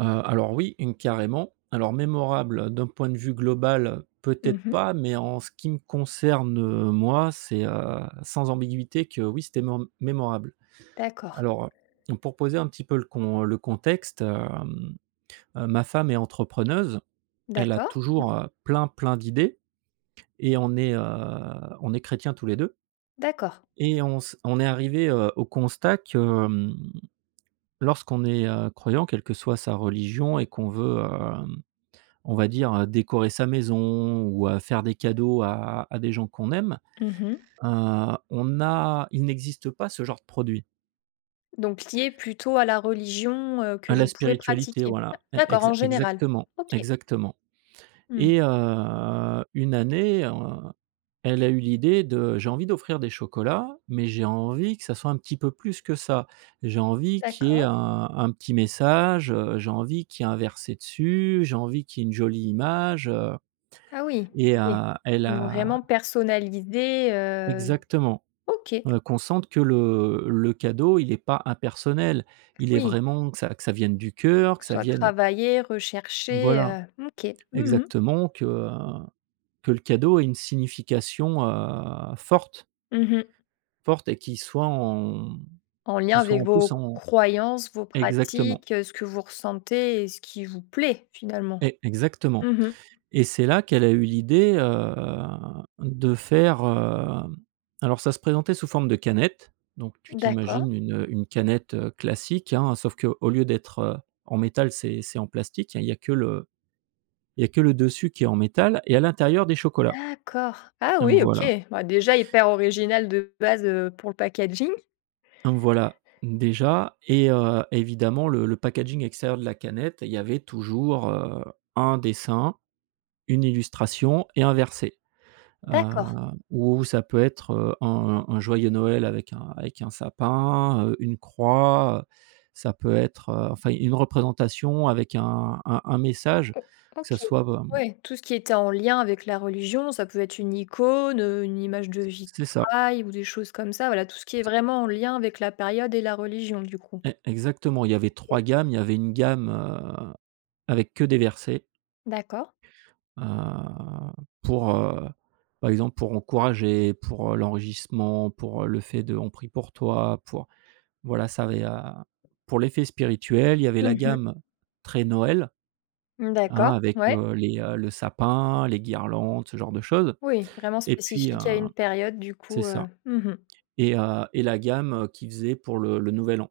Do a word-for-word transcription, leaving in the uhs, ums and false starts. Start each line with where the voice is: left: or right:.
right: Heu, alors oui, une, carrément. Alors, mémorable d'un point de vue global,
left: Mmh
right: peut-être
left: mh.
right: pas, mais en ce qui me concerne moi, c'est heu, sans ambiguïté que oui, c'était mém mémorable.
left: D'accord.
right: Alors heu, pour poser un petit peu le con le contexte hem, heu, ma femme est entrepreneuse. Elle a
left: D'accord, mmh.
right: toujours, heu, plein, plein d'idées et on est heu, on est chrétiens tous les deux
left: D'accord.
right: et on se on est arrivés, heu, au constat que, hem, lorsqu'on est, heu, croyant, quelle que soit sa religion et qu'on veut, heu, on va dire décorer sa maison ou, heu, faire des cadeaux à à des gens qu'on aime,
left: Mmh mh.
right: heu, on a il n'existe pas ce genre de produit.
left: Donc, lié plutôt à la religion, heu, que
right: A la
left: vous pouvez
right: spiritualité,
left: pratiquer? D
right: voilà, e
left: d'accord, en
right: exa
left: général?
right: exactement,
left: OK.
right: exactement.
left: Mmh.
right: Et heu, une année, heu, elle a eu l'idée de: «J'ai envie d'offrir des chocolats mais j'ai envie que ça soit un petit peu plus que ça. J'ai envie qu'il y ait
left: D'accord.
right: un un petit message, heu, j'ai envie qu'il y ait un verset dessus, j'ai envie qu'il y ait une jolie image». Heu,
left: Ah oui,
right: et
left: OK.
right: heu, elle a
left: Vraiment personnalisé heu
right: exactement.
left: OK.
right: Heu, qu'on sente que le le cadeau, il est pas impersonnel. Il est
left: Oui.
right: vraiment que ça que ça vienne du cœur,
left: Que
right: que
left: ce
right: ça
left: soit
right: vienne
left: travaillé, recherché,
right: voilà.
left: heu. OK. Mmh mh.
right: Exactement que, heu, que le cadeau ait une signification, heu, forte
left: Mmh mh.
right: forte et qui soit en, hem,
left: En lien
right: qui soit
left: avec
right: en plus
left: vos
right: en
left: croyances, vos
right: exactement.
left: pratiques, ce que vous ressentez et ce qui vous plaît finalement?
right: E exactement.
left: Mmh mh.
right: Et c'est là qu'elle a eu l'idée, heu, de faire, heu alors ça se présentait sous forme de canette, donc tu
left: D'accord.
right: t'imagines une, heu, une canette, heu, classique, hein, sauf qu'au lieu d'être en métal c'est c'est en plastique, hein, il y a que le il y a que le dessus qui est en métal et à l'intérieur des chocolats.
left: D'accord! Ah
right: Hem
left: oui, OK!
right: voilà.
left: Bah, déjà hyper original de base, heu, pour le packaging.
right: Voilà, déjà, et heu, évidemment le le packaging extérieur de la canette, il y avait toujours, heu, un dessin, une illustration et un verset. Heu,
left: D'accord.
right: ou ça peut être, heu, un un joyeux Noël avec un avec un sapin, heu, une croix, heu, ça peut être, heu enfin une représentation avec un un un message,
left: O
right: que ça
left: OK.
right: soit, bah
left: Ouais, tout ce qui était en lien avec la religion, ça peut être une icône, heu, une image de
right: C c'est ça.
left: vitrail ou des choses comme ça, voilà, tout ce qui est
right: C'
left: vraiment en lien avec la période et la religion du coup?
right: E exactement, il y avait
left: OK.
right: trois gammes, il y avait une gamme, heu, avec que des versets
left: D'accord.
right: heu, pour, heu, par exemple, pour encourager, pour, heu, l'enregissement, pour, heu, le fait de: «On prie pour toi», pour voilà, ça avait à pour l'effet spirituel, il y avait la
left: Mmh mh.
right: gamme très Noël, hein,
left: D'accord,
right: avec,
left: ouais.
right: heu, les heu, le sapin, les guirlandes, ce genre de choses.
left: Oui, vraiment
right: Et puis, heu
left: spécifique à une période du
right: c'est
left: coup, heu,
right: ça.
left: mmh mh.
right: Et heu et la gamme qui faisait pour le le Nouvel An.